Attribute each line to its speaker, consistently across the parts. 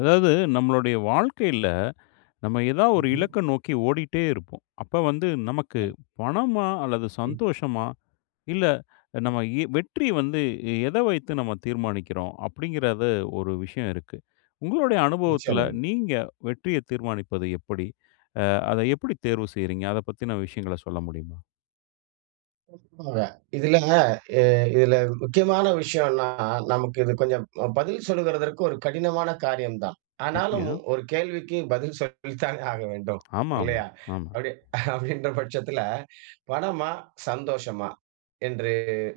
Speaker 1: அதாவது நம்மளுடைய வாழ்க்கையில, நம்ம ஏதாவது ஒரு
Speaker 2: ம்ஹும்.
Speaker 1: இலக்க நோக்கி ஓடிட்டே இருப்போம். அப்ப வந்து நமக்கு
Speaker 2: ம்.
Speaker 1: பணமா அல்லது
Speaker 2: எஹ்.
Speaker 1: சந்தோஷமா இல்ல நம்ம இ வெற்றி வந்து எ எத வைத்து நம்ம தீர்மானிக்கிறோம் அப்பிடிங்கிறத ஒரு விஷயம் இருக்கு. உங்களுடைய அனுபவத்தில
Speaker 2: நிச்சயமாங்க.
Speaker 1: நீங்க வெற்றியத் தீர்மானிப்பது எப்படி? அ அத எப்பிடி தேர்வு செய்றீங்க? அத பத்தின விஷயங்கள சொல்ல முடியுமா?
Speaker 2: [unintelligible] இதில அ இதில முக்கியமான விஷயோன்னா நமக்கு இது கொஞ்சம் அ பதில் சொல்வதற்கு ஒரு கடினமான காரியம் தான். ஆனாலும்
Speaker 1: அப்பிடியா?
Speaker 2: ஒரு கேள்விக்கு பதில் சொல்லித்தானே ஆகவேண்டும்.
Speaker 1: ஆமா, ஆமா,
Speaker 2: இல்லையா!
Speaker 1: ஆமா.
Speaker 2: அப்பிடியே அப்பிடின்ற பட்சத்தில பணமா? சந்தோஷமா? என்று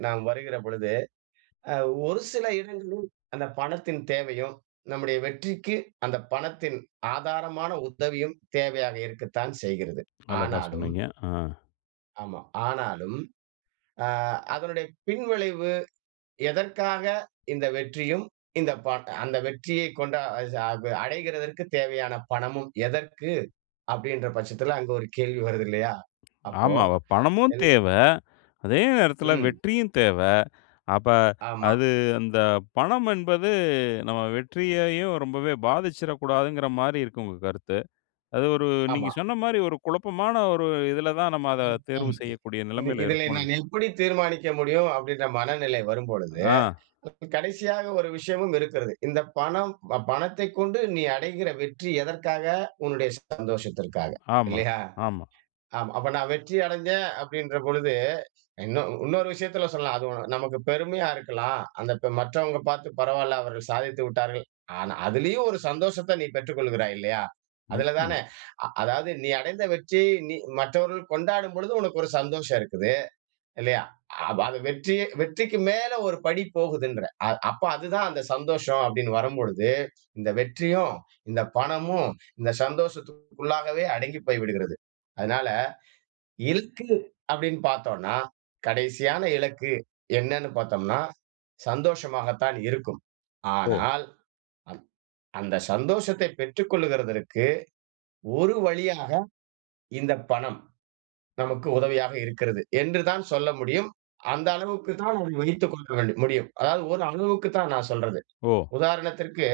Speaker 2: நாம் வருகிற பொழுது, அ ஒரு சில இடங்களில் அந்த பணத்தின் தேவையும் நம்முடைய வெற்றிக்கு அந்த பணத்தின் ஆதாரமான உதவியும் தேவையாக இருக்கத்தான் செய்கிறது.
Speaker 1: அழகா
Speaker 2: ஆனாலும்
Speaker 1: சொன்னீங்க. ஆ.
Speaker 2: ஆமா. ஆனாலும் ஆ, அதனுடைய பின்விளைவு எதற்காக இந்த வெற்றியும் இந்த பாட் அந்த வெற்றியை கொண்டா அ அடைகிறதற்கு தேவையான பணமும் எதற்கு அப்பிடின்ற பட்சத்தில, அங்க ஒரு கேள்வி வருது இல்லயா! அப்போ
Speaker 1: ஆமா.அ பணமும்
Speaker 2: எல்
Speaker 1: தேவ. அதே நேரத்தில
Speaker 2: ம்.
Speaker 1: வெற்றியும் தேவ. அப்ப
Speaker 2: ஆமா.
Speaker 1: அது அந்த பணம் என்பது நம்ம வெற்றியையும் ரொம்பவே பாதிச்சுரக்கூடாதுங்கிற மாரி இருக்கு உங்க கருத்து. அது ஒரு நீங்க
Speaker 2: ஆமா.
Speaker 1: சொன்ன மாரி, ஒரு குழப்பமான ஒரு இதில தான் நாம அத
Speaker 2: [unintelligible]
Speaker 1: தேர்வு செய்யக்கூடிய
Speaker 2: இந்
Speaker 1: நெலமையில
Speaker 2: இதில
Speaker 1: இருக்கோம்.
Speaker 2: நான் எப்பிடி தீர்மானிக்க முடியும் அப்பிடின்ற மனநிலை வரும்பொழுது,
Speaker 1: ஆ.
Speaker 2: இப்ப கடைசியாக ஒரு விஷயமும் இருக்கிறது. இந்த பணம் ப பணத்தைக் கொண்டு நீ அடைகிற வெற்றி எதற்காக உன்னுடைய சந்தோஷத்திற்காக
Speaker 1: ஆமா,
Speaker 2: இல்லயா!
Speaker 1: ஆமா.
Speaker 2: ஆமா அப்ப நான் வெற்றி அடஞ்சேன் அப்பிடின்ற பொழுது இன்னு இன்னொரு விஷயத்தில சொல்லலாம். அது உன நமக்கு பெருமையா இருக்கலாம். அந்த இப்ப மற்றவங்க பார்த்து பரவாயில்ல அவர்கள் சாதித்து விட்டார்கள். ஆனா, அதிலயும் ஒரு சந்தோஷத்த நீ பெற்றுக்கொள்கிறாய் இல்லயா! அதில தானே
Speaker 1: நிச்சயமா.
Speaker 2: அ அதாவது நீ அடைந்த வெற்றி நீ மற்றவர்கள் கொண்டாடும் பொழுது உனக்கு ஒரு சந்தோஷம் இருக்குது. இல்லயா! அ வ அது வெற்றி, வெற்றிக்கு மேலே ஒரு படி போகுதுன்ற அ அப்ப அது தான் அந்த சந்தோஷம் அப்பிடின்னு வரும்பொழுது, இந்த வெற்றியும், இந்த பணமும் இந்த சந்தோஷத்திற்குள்ளாகவே அடங்கி போய்விடுகிறது. அதனால, இலக்கு அப்பிடின்னு பார்த்தோன்னா, கடைசியான இலக்கு என்னனு பார்த்தம்னா, சந்தோஷமாக தான் இருக்கும்.
Speaker 1: ஓ!
Speaker 2: ஆனால், அ அந்த சந்தோஷத்தை பெற்றுக் கொள்வதற்கு ஒரு வழியாக, இந்த பணம் நமக்கு உதவியாக இருக்கிறது என்று தான் சொல்ல முடியும். அந்த அளவுக்கு தான் அதை வைத்துக்கொள்ள வேண்டும் முடியும். அதாவது ஒரு அளவுக்கு தான் நான் சொல்றது.
Speaker 1: ஓ!
Speaker 2: உதாரணத்திற்கு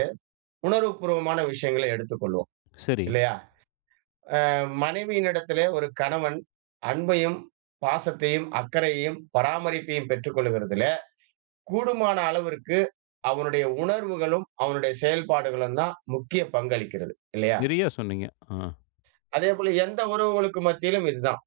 Speaker 2: உணர்வு பூர்வமான விஷயங்களை எடுத்துக் கொள்வோம்.
Speaker 1: சரி.
Speaker 2: இல்லயா! அ மனைவியினிடத்திலே ஒரு கணவன் அன்பையும், பாசத்தையும், அக்கறையையும், பராமரிப்பையும் பெற்றுக் கொள்கிறதிலே கூடுமான அளவிற்கு அவனுடைய உணர்வுகளும், அவனுடைய செயல்பாடுகளும் தான் முக்கிய பங்களிக்கிறது. இல்லயா?
Speaker 1: நிறையா சொன்னீங்க. ஆ.
Speaker 2: அதே போல எந்த உறவுகளுக்கு மத்தியிலும் இதுதான்.